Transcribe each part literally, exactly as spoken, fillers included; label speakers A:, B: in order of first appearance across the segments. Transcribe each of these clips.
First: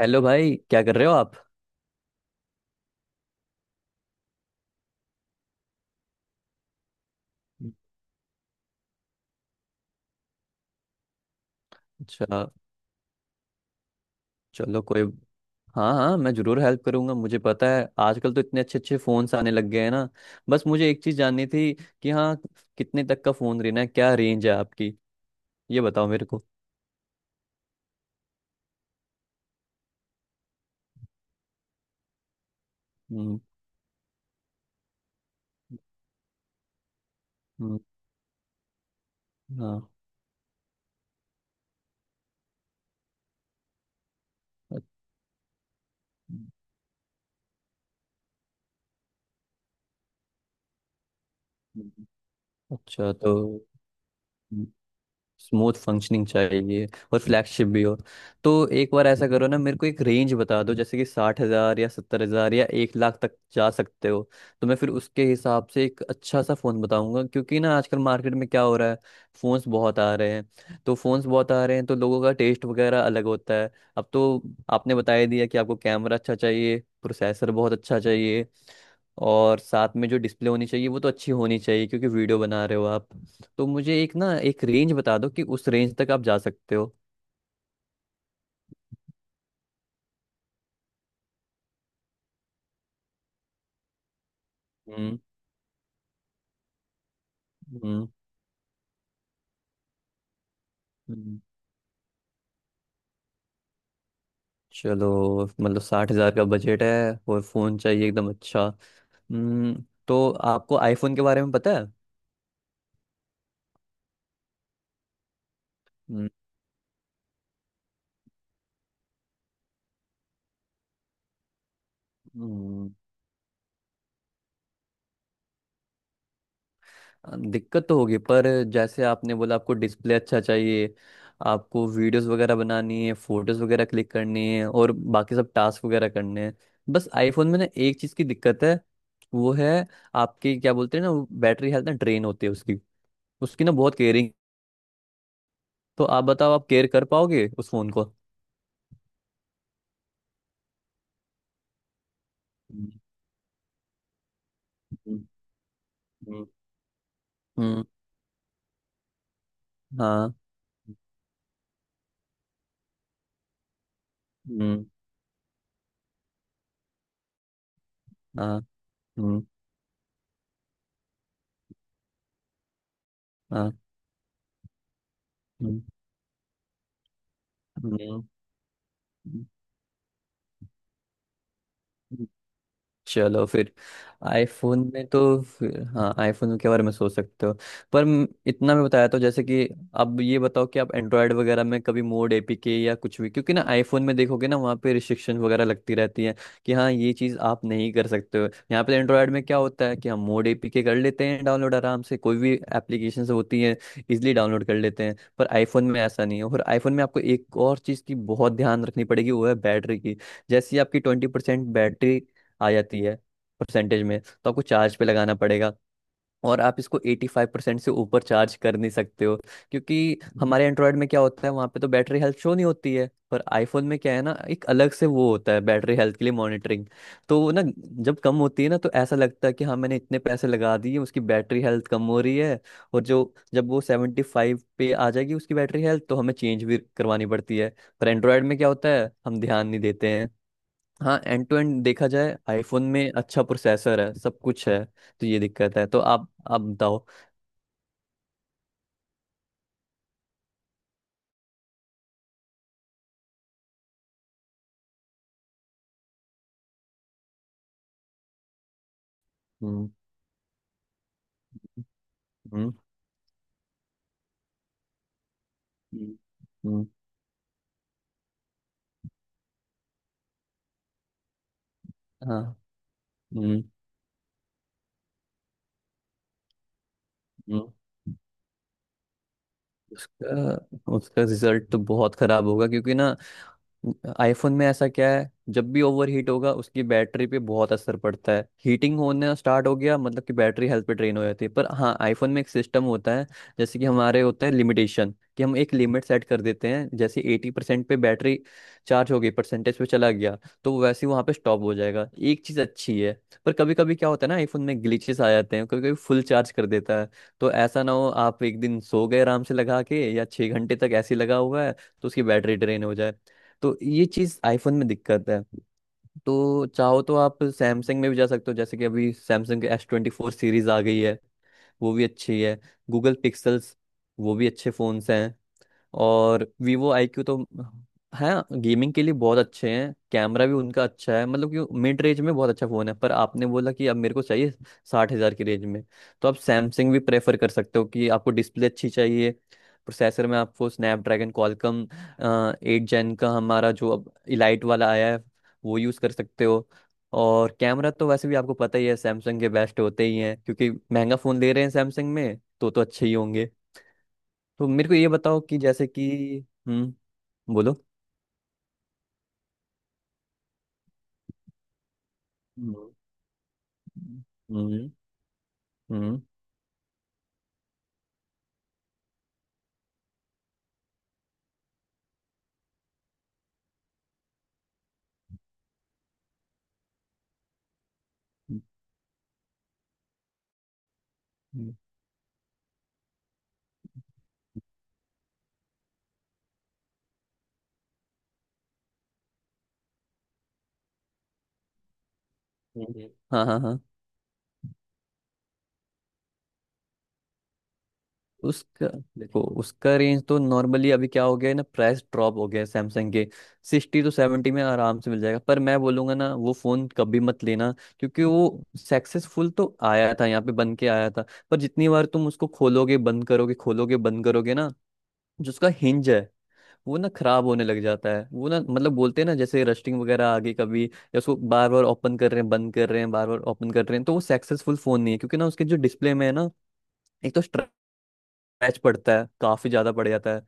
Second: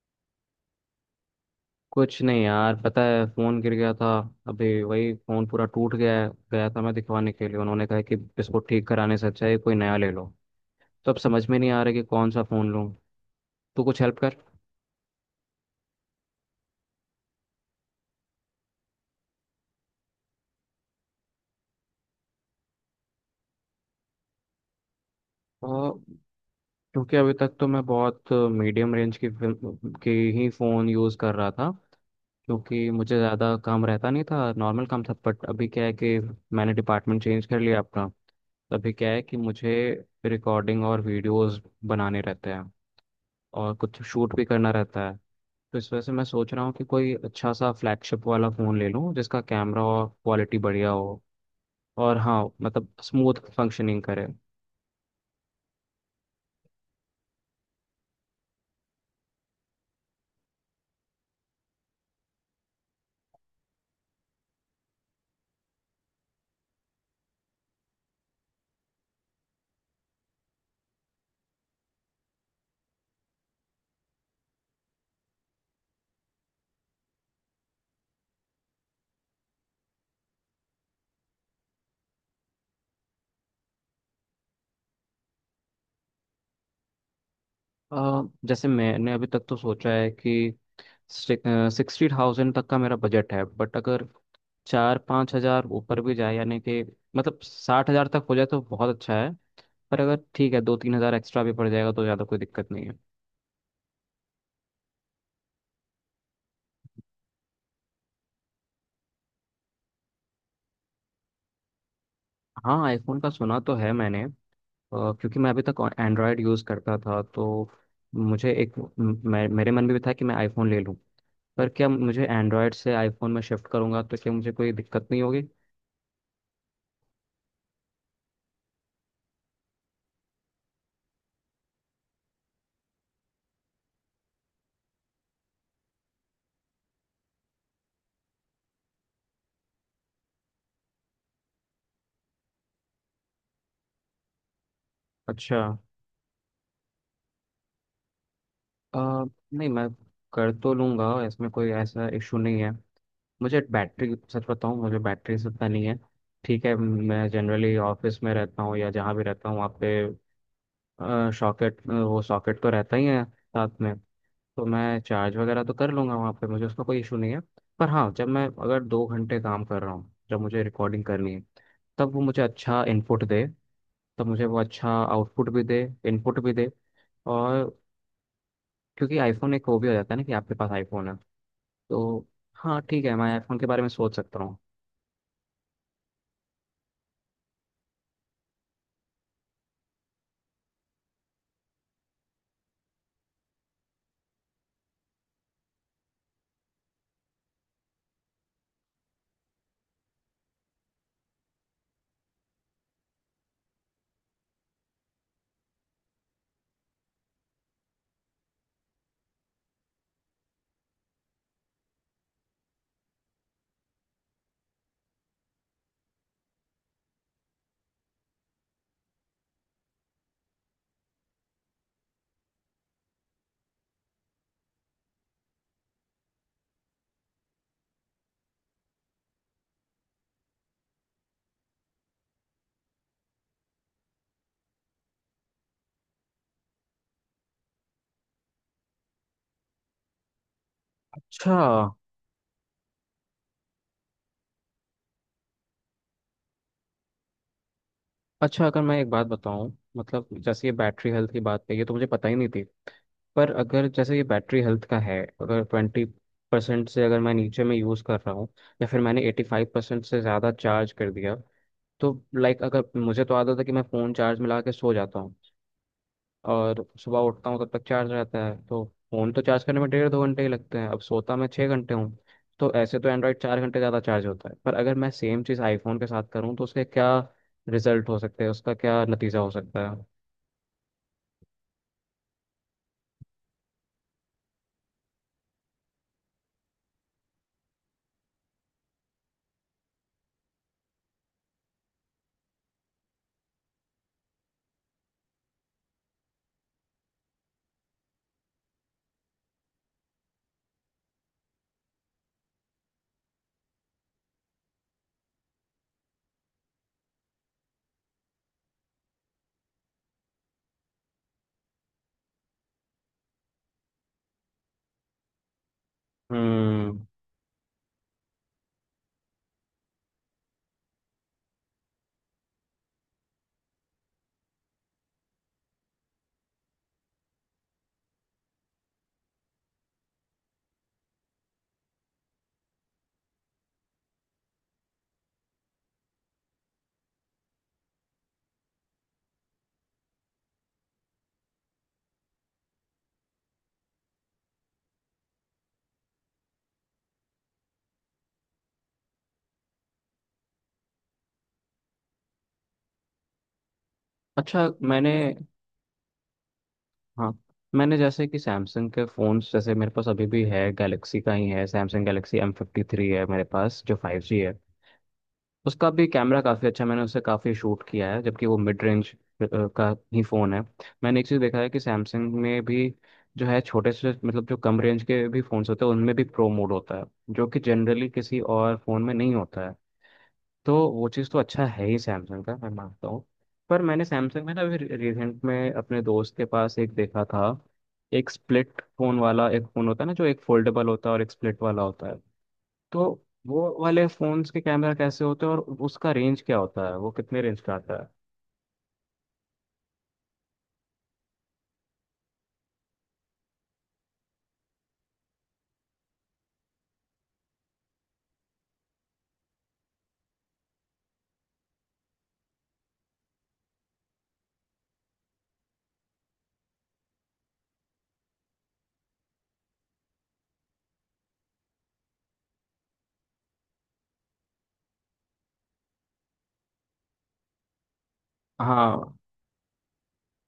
A: Hello भाई, क्या कर रहे हो आप?
B: कुछ नहीं यार। पता है फोन गिर गया था। अभी वही फोन पूरा टूट गया है गया था। मैं दिखवाने के लिए, उन्होंने कहा कि इसको ठीक कराने से अच्छा है कोई नया ले लो। तो अब समझ में नहीं आ रहा कि कौन सा
A: अच्छा।
B: फोन लूँ। तू कुछ हेल्प कर।
A: चलो, कोई। हाँ हाँ, मैं जरूर हेल्प करूंगा। मुझे पता है आजकल तो इतने अच्छे अच्छे फ़ोन्स आने लग गए हैं ना। बस मुझे एक चीज़ जाननी थी कि हाँ, कितने तक का फ़ोन लेना है, क्या रेंज है आपकी? ये
B: और
A: बताओ मेरे को।
B: क्योंकि अभी तक तो मैं बहुत मीडियम रेंज की फिल्म के ही फ़ोन यूज़ कर रहा था। क्योंकि मुझे
A: हम्म।
B: ज़्यादा काम रहता नहीं था, नॉर्मल काम था। बट अभी क्या है कि मैंने डिपार्टमेंट चेंज कर
A: हम्म।
B: लिया अपना। तो अभी क्या है कि मुझे
A: हाँ।
B: रिकॉर्डिंग और वीडियोस बनाने रहते हैं और कुछ शूट भी करना
A: अ-
B: रहता है। तो इस वजह से मैं सोच रहा हूँ कि कोई अच्छा सा फ्लैगशिप वाला फ़ोन ले लूँ जिसका कैमरा और क्वालिटी बढ़िया हो।
A: हम्म।
B: और हाँ, मतलब
A: अच्छा, तो
B: स्मूथ फंक्शनिंग करे।
A: स्मूथ फंक्शनिंग चाहिए और फ्लैगशिप भी हो, तो एक बार ऐसा करो ना, मेरे को एक रेंज बता दो, जैसे कि साठ हज़ार या सत्तर हज़ार या एक लाख तक जा सकते हो। तो मैं फिर उसके हिसाब से एक अच्छा सा फ़ोन बताऊंगा, क्योंकि ना आजकल मार्केट में क्या हो रहा है, फ़ोन्स बहुत आ रहे हैं तो फ़ोन्स बहुत आ रहे हैं, तो लोगों का टेस्ट वगैरह अलग होता है। अब तो आपने बता ही दिया कि आपको कैमरा अच्छा चाहिए, प्रोसेसर बहुत अच्छा चाहिए, और साथ में जो डिस्प्ले होनी चाहिए वो तो अच्छी होनी चाहिए, क्योंकि वीडियो बना रहे हो आप। तो मुझे एक ना एक रेंज बता दो कि उस रेंज तक आप जा सकते हो।
B: अ, जैसे मैंने अभी तक तो सोचा है कि सिक्सटी थाउजेंड तक का मेरा बजट है। बट अगर चार
A: हम्म।
B: पाँच हज़ार ऊपर भी जाए, यानी कि मतलब साठ
A: हम्म।
B: हज़ार तक हो जाए तो बहुत अच्छा है। पर अगर ठीक है, दो तीन हज़ार
A: हम्म।
B: एक्स्ट्रा भी पड़ जाएगा तो ज़्यादा कोई दिक्कत नहीं है।
A: चलो, मतलब साठ हजार का बजट है, और फोन चाहिए एकदम अच्छा। हम्म। तो आपको आईफोन के बारे में पता है?
B: हाँ, आईफोन का सुना तो है मैंने। अ, क्योंकि मैं अभी तक
A: हम्म।
B: एंड्रॉयड यूज़ करता था। तो मुझे एक म- मे- मेरे मन में भी था कि मैं आईफोन ले लूं। पर क्या, मुझे एंड्रॉयड
A: हम्म।
B: से आईफोन में शिफ्ट करूंगा तो क्या मुझे कोई दिक्कत नहीं होगी?
A: अ, दिक्कत तो होगी, पर जैसे आपने बोला, आपको डिस्प्ले अच्छा चाहिए, आपको वीडियोस वगैरह बनानी है, फोटोज वगैरह क्लिक करनी है और बाकी सब टास्क वगैरह करने हैं। बस आईफोन में ना एक चीज़ की दिक्कत है, वो है आपकी, क्या बोलते हैं ना, बैटरी हेल्थ ना ड्रेन होती है उसकी। उसकी ना बहुत केयरिंग।
B: अच्छा।
A: तो आप बताओ, आप केयर कर पाओगे उस फोन को?
B: अ, नहीं, मैं कर तो लूंगा, इसमें कोई ऐसा इशू नहीं है।
A: हम्म।
B: मुझे बैटरी, सच बताऊं, मुझे बैटरी से इतना नहीं है।
A: हम्म।
B: ठीक है, मैं जनरली
A: हम्म।
B: ऑफिस में रहता हूँ या जहाँ भी रहता हूँ वहाँ पे
A: हाँ।
B: सॉकेट, वो सॉकेट तो रहता ही है साथ में। तो
A: हम्म।
B: मैं चार्ज वगैरह तो कर लूंगा वहाँ पे, मुझे उसका कोई इशू नहीं है। पर हाँ, जब मैं
A: हाँ।
B: अगर दो घंटे
A: हम्म।
B: काम कर रहा हूँ, जब मुझे रिकॉर्डिंग करनी है, तब वो मुझे अच्छा इनपुट दे,
A: हाँ।
B: तब मुझे वो अच्छा आउटपुट भी
A: हम्म।
B: दे, इनपुट भी दे। और
A: हम्म।
B: क्योंकि
A: हम्म।
B: आईफोन एक वो भी हो जाता है ना कि आपके पास आईफोन है। तो हाँ, ठीक है, मैं
A: चलो
B: आईफोन के
A: फिर,
B: बारे में सोच सकता हूँ।
A: आईफोन में, तो फिर हाँ, आईफोन के बारे में सोच सकते हो। पर म- इतना मैं बताया, तो जैसे कि अब ये बताओ कि आप एंड्रॉयड वगैरह में कभी मोड एपीके या कुछ भी, क्योंकि ना आईफोन में देखोगे ना, वहाँ पे रिस्ट्रिक्शन वगैरह लगती रहती है कि हाँ, ये चीज़ आप नहीं कर सकते हो। यहाँ पे एंड्रॉयड में क्या होता है कि हम मोड एपीके कर लेते हैं डाउनलोड, आराम से कोई भी एप्लीकेशन होती है इजिली डाउनलोड कर लेते हैं, पर आईफोन में ऐसा नहीं है। और आईफोन में आपको एक और चीज़ की बहुत ध्यान रखनी पड़ेगी, वो है बैटरी की। जैसे ही आपकी ट्वेंटी परसेंट बैटरी आ जाती है परसेंटेज में, तो आपको चार्ज पे लगाना पड़ेगा, और आप इसको एटी फाइव परसेंट से ऊपर चार्ज कर नहीं सकते हो, क्योंकि हमारे एंड्रॉयड में क्या होता है, वहाँ पे तो बैटरी हेल्थ शो नहीं होती है, पर आईफोन में क्या है ना, एक अलग से वो होता है बैटरी हेल्थ के लिए मॉनिटरिंग। तो वो ना, जब कम होती है ना, तो ऐसा लगता है कि हाँ, मैंने इतने पैसे लगा दिए, उसकी बैटरी हेल्थ कम हो रही है। और जो जब वो सेवेंटी फाइव पे आ जाएगी उसकी बैटरी हेल्थ, तो हमें चेंज भी करवानी पड़ती है। पर एंड्रॉयड में क्या होता है, हम ध्यान नहीं देते हैं। हाँ, एंड
B: अच्छा।
A: टू एंड देखा जाए, आईफोन में अच्छा प्रोसेसर है, सब कुछ है, तो ये दिक्कत है। तो आप आप बताओ।
B: अच्छा, अगर मैं एक बात बताऊँ, मतलब जैसे ये बैटरी हेल्थ की बात है, ये तो मुझे पता ही नहीं थी। पर अगर जैसे ये बैटरी हेल्थ का है, अगर ट्वेंटी परसेंट से अगर मैं नीचे में यूज़ कर रहा हूँ, या फिर मैंने एटी फाइव
A: हम्म।
B: परसेंट से ज़्यादा चार्ज कर दिया। तो लाइक,
A: हम्म।
B: अगर मुझे तो आदत है कि मैं फ़ोन चार्ज में लगा के सो जाता हूँ
A: हम्म।
B: और
A: हम्म।
B: सुबह उठता हूँ तब तक चार्ज रहता है। तो फ़ोन तो चार्ज करने में डेढ़ दो घंटे ही लगते हैं। अब सोता मैं छः घंटे हूँ।
A: हाँ।
B: तो ऐसे तो एंड्रॉयड चार
A: हम्म।
B: घंटे ज़्यादा चार्ज होता है। पर अगर मैं सेम चीज़ आईफोन के साथ करूँ तो उसके क्या
A: हम्म।
B: रिजल्ट हो सकते हैं, उसका क्या नतीजा हो सकता है?
A: उसका उसका रिजल्ट तो बहुत खराब होगा, क्योंकि ना आईफोन में ऐसा क्या है, जब भी ओवर हीट होगा उसकी बैटरी पे बहुत असर पड़ता है। हीटिंग होने स्टार्ट हो गया मतलब कि बैटरी हेल्थ पे ड्रेन हो जाती है। पर हाँ, आईफोन में एक सिस्टम होता है, जैसे कि हमारे होता है लिमिटेशन, कि हम एक लिमिट सेट कर देते हैं, जैसे एटी परसेंट पे बैटरी चार्ज हो गई परसेंटेज पे, चला गया, तो वो वैसे ही वहाँ पे स्टॉप हो जाएगा, एक चीज़ अच्छी है। पर कभी कभी क्या होता है ना, आईफोन में ग्लिचेस आ जाते हैं, कभी कभी फुल चार्ज कर देता है। तो ऐसा ना हो, आप एक दिन सो गए आराम से लगा के, या छः घंटे तक ऐसे ही लगा हुआ है, तो उसकी बैटरी ड्रेन हो जाए। तो ये चीज़ आईफोन में दिक्कत है। तो चाहो
B: हम्म,
A: तो आप सैमसंग में भी जा सकते हो, जैसे कि अभी सैमसंग के एस ट्वेंटी फोर सीरीज आ गई है, वो भी अच्छी है। गूगल पिक्सल्स, वो भी अच्छे फोन्स हैं। और वीवो आई क्यू, तो हाँ, गेमिंग के लिए बहुत अच्छे हैं, कैमरा भी उनका अच्छा है, मतलब कि मिड रेंज में बहुत अच्छा फ़ोन है। पर आपने बोला कि अब मेरे को चाहिए साठ हज़ार की रेंज में। तो आप सैमसंग भी प्रेफर कर सकते हो, कि आपको डिस्प्ले अच्छी चाहिए, प्रोसेसर में आपको स्नैपड्रैगन क्वालकॉम एट जेन का हमारा जो अब इलाइट वाला आया है वो यूज़ कर सकते हो। और कैमरा तो वैसे भी आपको पता ही है, सैमसंग के बेस्ट होते ही हैं, क्योंकि महंगा फ़ोन ले रहे हैं सैमसंग में, तो तो अच्छे ही होंगे।
B: अच्छा।
A: तो मेरे को ये
B: मैंने
A: बताओ कि जैसे कि हम्म।
B: हाँ,
A: बोलो।
B: मैंने जैसे कि सैमसंग के फ़ोन्स, जैसे मेरे पास अभी भी है, गैलेक्सी का ही है, सैमसंग गैलेक्सी एम फिफ्टी
A: हम्म।
B: थ्री है मेरे पास, जो फाइव जी है।
A: हम्म।
B: उसका भी
A: हम्म।
B: कैमरा काफ़ी अच्छा, मैंने उससे काफ़ी शूट किया है, जबकि वो मिड रेंज का ही फ़ोन है। मैंने एक चीज़ देखा है कि सैमसंग में भी जो है, छोटे से मतलब जो कम रेंज के भी फ़ोन्स होते हैं उनमें भी प्रो मोड होता है, जो कि जनरली किसी और फ़ोन में नहीं होता है। तो वो चीज़ तो अच्छा
A: हम्म।
B: है ही सैमसंग का, मैं मानता हूँ। पर मैंने सैमसंग में ना अभी रिसेंट में अपने दोस्त के पास एक देखा था, एक स्प्लिट फोन वाला। एक फोन होता है ना जो एक फोल्डेबल होता है और एक स्प्लिट वाला होता है। तो
A: हम्म। हाँ हाँ
B: वो
A: हाँ।
B: वाले फोन्स के कैमरा कैसे होते हैं, और उसका रेंज क्या होता है, वो कितने रेंज का आता है?
A: उसका देखो, उसका रेंज तो नॉर्मली, अभी क्या हो गया है ना, प्राइस ड्रॉप हो गया है सैमसंग के, सिक्सटी टू सेवेंटी में आराम से मिल जाएगा। पर मैं बोलूंगा ना, वो फ़ोन कभी मत लेना, क्योंकि वो सक्सेसफुल तो आया था, यहाँ पे बन के आया था, पर जितनी बार तुम उसको खोलोगे बंद करोगे खोलोगे बंद करोगे ना, जो उसका हिंज है वो ना खराब होने लग जाता है। वो ना, मतलब बोलते हैं ना, जैसे रस्टिंग वगैरह आ गई कभी, या उसको बार बार ओपन कर रहे हैं बंद कर रहे हैं बार बार ओपन कर रहे हैं, तो वो सक्सेसफुल फोन नहीं है, क्योंकि ना उसके जो डिस्प्ले में है ना, एक तो स्क्रैच
B: हाँ,
A: पड़ता है, काफी ज्यादा पड़ जाता है,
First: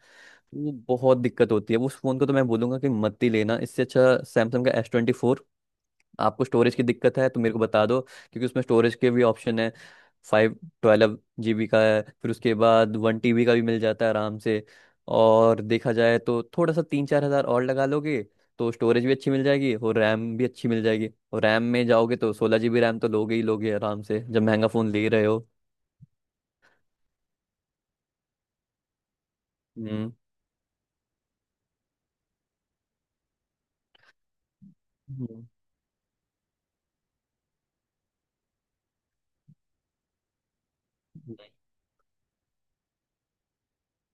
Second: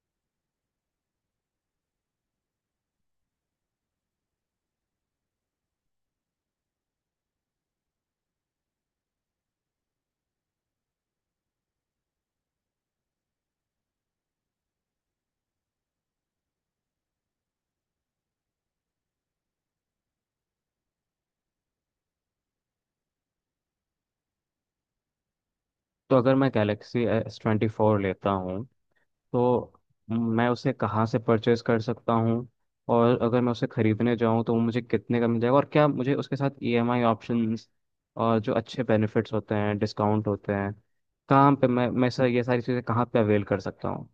A: वो बहुत दिक्कत होती है उस फोन को। तो मैं बोलूंगा कि मत ही लेना। इससे अच्छा सैमसंग का एस ट्वेंटी। आपको स्टोरेज की दिक्कत है तो मेरे को बता दो, क्योंकि उसमें स्टोरेज के भी ऑप्शन है, फाइव ट्वेल्व जीबी का है, फिर उसके बाद वन टीबी का भी मिल जाता है आराम से। और देखा जाए तो थोड़ा सा तीन चार हज़ार और लगा लोगे, तो स्टोरेज भी अच्छी मिल जाएगी और रैम भी अच्छी मिल जाएगी, और रैम में जाओगे तो सोलह जीबी रैम तो लोगे ही लोगे आराम से, जब महंगा फ़ोन ले रहे हो।
B: तो अगर मैं गैलेक्सी एस ट्वेंटी फोर लेता हूँ तो
A: हम्म।
B: मैं उसे कहाँ से परचेज कर सकता हूँ, और अगर मैं उसे खरीदने जाऊँ तो वो मुझे कितने का मिल जाएगा, और क्या मुझे उसके साथ ई एम आई ऑप्शंस और जो अच्छे बेनिफिट्स होते हैं, डिस्काउंट होते हैं,
A: हम्म।
B: कहाँ पे मैं मैं सर, ये सारी चीज़ें कहाँ पे अवेल कर सकता हूँ?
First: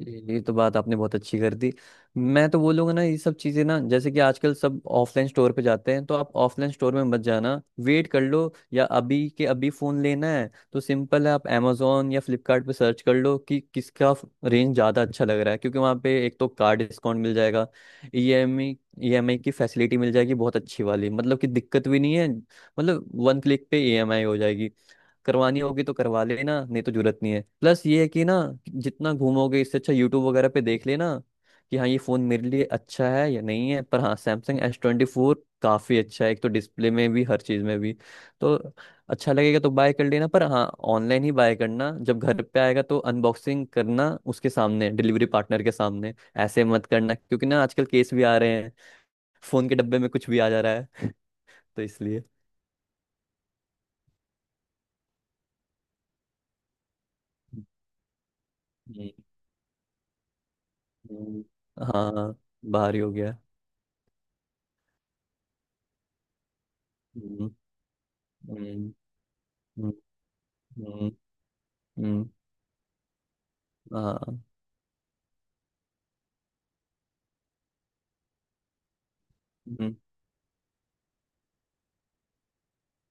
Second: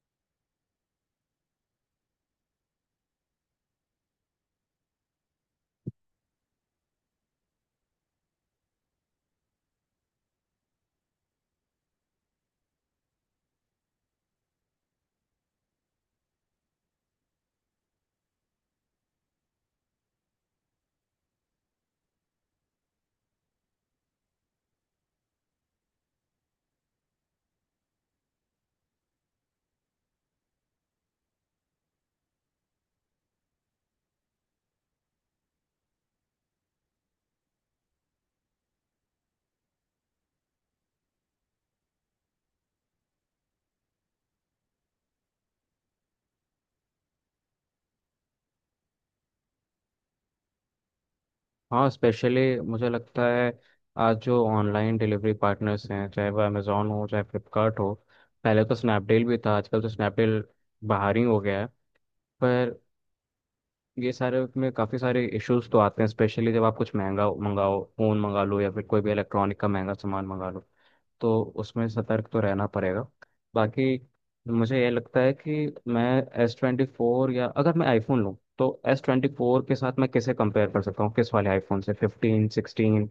A: ये ये तो बात आपने बहुत अच्छी कर दी। मैं तो बोलूंगा ना, ये सब चीजें ना, जैसे कि आजकल सब ऑफलाइन स्टोर पे जाते हैं, तो आप ऑफलाइन स्टोर में मत जाना, वेट कर लो, या अभी के अभी फोन लेना है तो सिंपल है, आप amazon या फ्लिपकार्ट पे सर्च कर लो कि किसका रेंज ज्यादा अच्छा लग रहा है। क्योंकि वहाँ पे एक तो कार डिस्काउंट मिल जाएगा, E M E E M I की फैसिलिटी मिल जाएगी बहुत अच्छी वाली, मतलब कि दिक्कत भी नहीं है, मतलब वन क्लिक पे ई एम आई हो जाएगी। करवानी होगी तो करवा लेना, नहीं तो जरूरत नहीं है। प्लस ये है कि ना, जितना घूमोगे इससे अच्छा यूट्यूब वगैरह पे देख लेना कि हाँ, ये फ़ोन मेरे लिए अच्छा है या नहीं है। पर हाँ, सैमसंग एस ट्वेंटी फोर काफ़ी अच्छा है, एक तो डिस्प्ले में भी, हर चीज़ में भी, तो अच्छा लगेगा तो बाय कर लेना। पर हाँ, ऑनलाइन ही बाय करना, जब घर पे आएगा तो अनबॉक्सिंग करना उसके सामने, डिलीवरी पार्टनर के सामने। ऐसे मत करना, क्योंकि ना आजकल केस भी आ रहे हैं, फ़ोन के डब्बे में कुछ भी आ जा रहा है, तो
B: हाँ,
A: इसलिए।
B: स्पेशली मुझे लगता है आज जो ऑनलाइन डिलीवरी पार्टनर्स हैं, चाहे वो अमेज़ोन हो चाहे फ्लिपकार्ट हो, पहले तो
A: हम्म।
B: स्नैपडील भी था, आजकल तो स्नैपडील बाहर ही हो
A: हम्म।
B: गया है।
A: हाँ,
B: पर
A: बाहर ही हो गया।
B: ये सारे में काफ़ी सारे इश्यूज तो आते हैं, स्पेशली जब आप कुछ महंगा
A: हम्म।
B: मंगाओ, फ़ोन मंगा लो या फिर
A: हम्म।
B: कोई भी इलेक्ट्रॉनिक का
A: हम्म।
B: महंगा सामान मंगा लो,
A: हम्म।
B: तो उसमें सतर्क
A: हम्म।
B: तो रहना पड़ेगा। बाकी
A: हाँ।
B: मुझे ये लगता है कि मैं एस ट्वेंटी फोर, या अगर मैं आईफोन लूँ तो एस ट्वेंटी फोर के
A: हम्म।
B: साथ मैं किसे कंपेयर कर सकता हूँ, किस वाले आईफोन से, फिफ्टीन, सिक्सटीन,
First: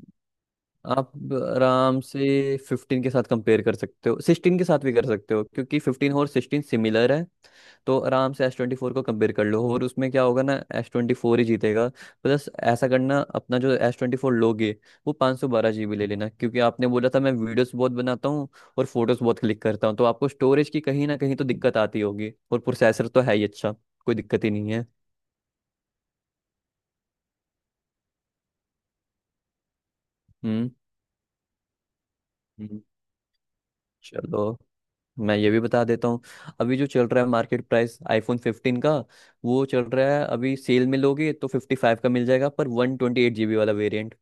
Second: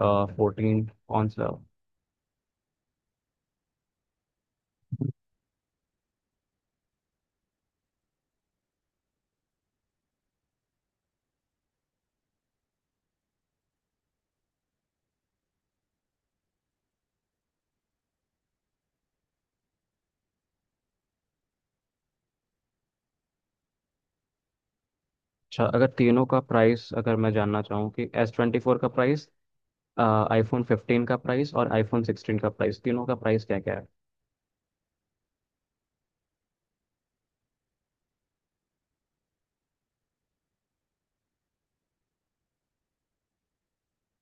B: फोर्टीन,
A: आप
B: कौन सा?
A: आराम से फिफ्टीन के साथ कंपेयर कर सकते हो, सिक्सटीन के साथ भी कर सकते हो, क्योंकि फिफ्टीन और सिक्सटीन सिमिलर है। तो आराम से एस ट्वेंटी फोर को कंपेयर कर लो, और उसमें क्या होगा ना, एस ट्वेंटी फोर ही जीतेगा। प्लस ऐसा करना, अपना जो एस ट्वेंटी फोर लोगे वो पाँच सौ बारह जी बी ले लेना, क्योंकि आपने बोला था मैं वीडियोस बहुत बनाता हूँ और फोटोज बहुत क्लिक करता हूँ, तो आपको स्टोरेज की कहीं ना कहीं तो दिक्कत आती होगी, और प्रोसेसर तो है ही अच्छा, कोई दिक्कत ही नहीं है।
B: अच्छा, अगर तीनों का प्राइस अगर मैं जानना चाहूँ कि एस ट्वेंटी फोर का प्राइस, आईफोन
A: हम्म।
B: फिफ्टीन का प्राइस और आईफोन सिक्सटीन का
A: हम्म।
B: प्राइस, तीनों का प्राइस क्या क्या
A: चलो, मैं ये भी बता देता हूँ। अभी जो चल रहा है मार्केट प्राइस, आईफोन फिफ्टीन का वो चल रहा है, अभी सेल में लोगे तो फिफ्टी फाइव का मिल जाएगा, पर वन ट्वेंटी एट जीबी वाला वेरिएंट।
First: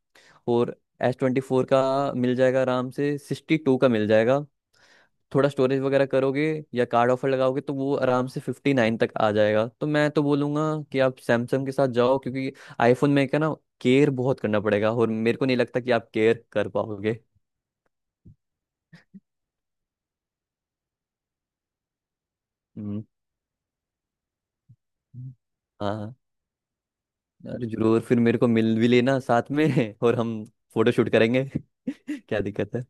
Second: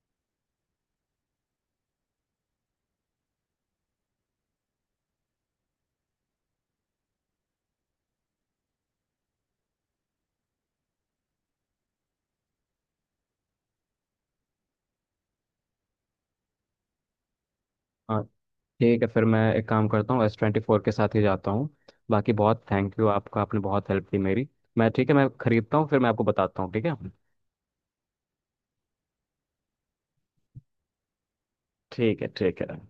A: और एस ट्वेंटी फोर का मिल जाएगा आराम से सिक्सटी टू का मिल जाएगा, थोड़ा स्टोरेज वगैरह करोगे या कार्ड ऑफर लगाओगे तो वो आराम से फिफ्टी नाइन तक आ जाएगा। तो मैं तो बोलूँगा कि आप सैमसंग के साथ जाओ, क्योंकि आईफोन में क्या ना, केयर बहुत करना पड़ेगा, और मेरे को नहीं लगता कि आप केयर कर पाओगे।
B: है? ठीक है, फिर मैं एक काम करता हूँ, एस ट्वेंटी फोर के साथ ही जाता हूँ। बाकी बहुत थैंक
A: हम्म।
B: यू आपका, आपने बहुत हेल्प की मेरी। मैं ठीक है, मैं खरीदता हूँ, फिर मैं
A: हाँ,
B: आपको बताता हूँ। ठीक है।
A: अरे जरूर, फिर मेरे को मिल भी लेना साथ में। और हम फोटो शूट करेंगे।
B: ठीक है।
A: क्या
B: ठीक है,
A: दिक्कत है?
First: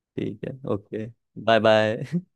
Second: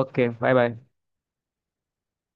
B: ओके, बाय
A: है,
B: बाय।
A: Okay, bye bye.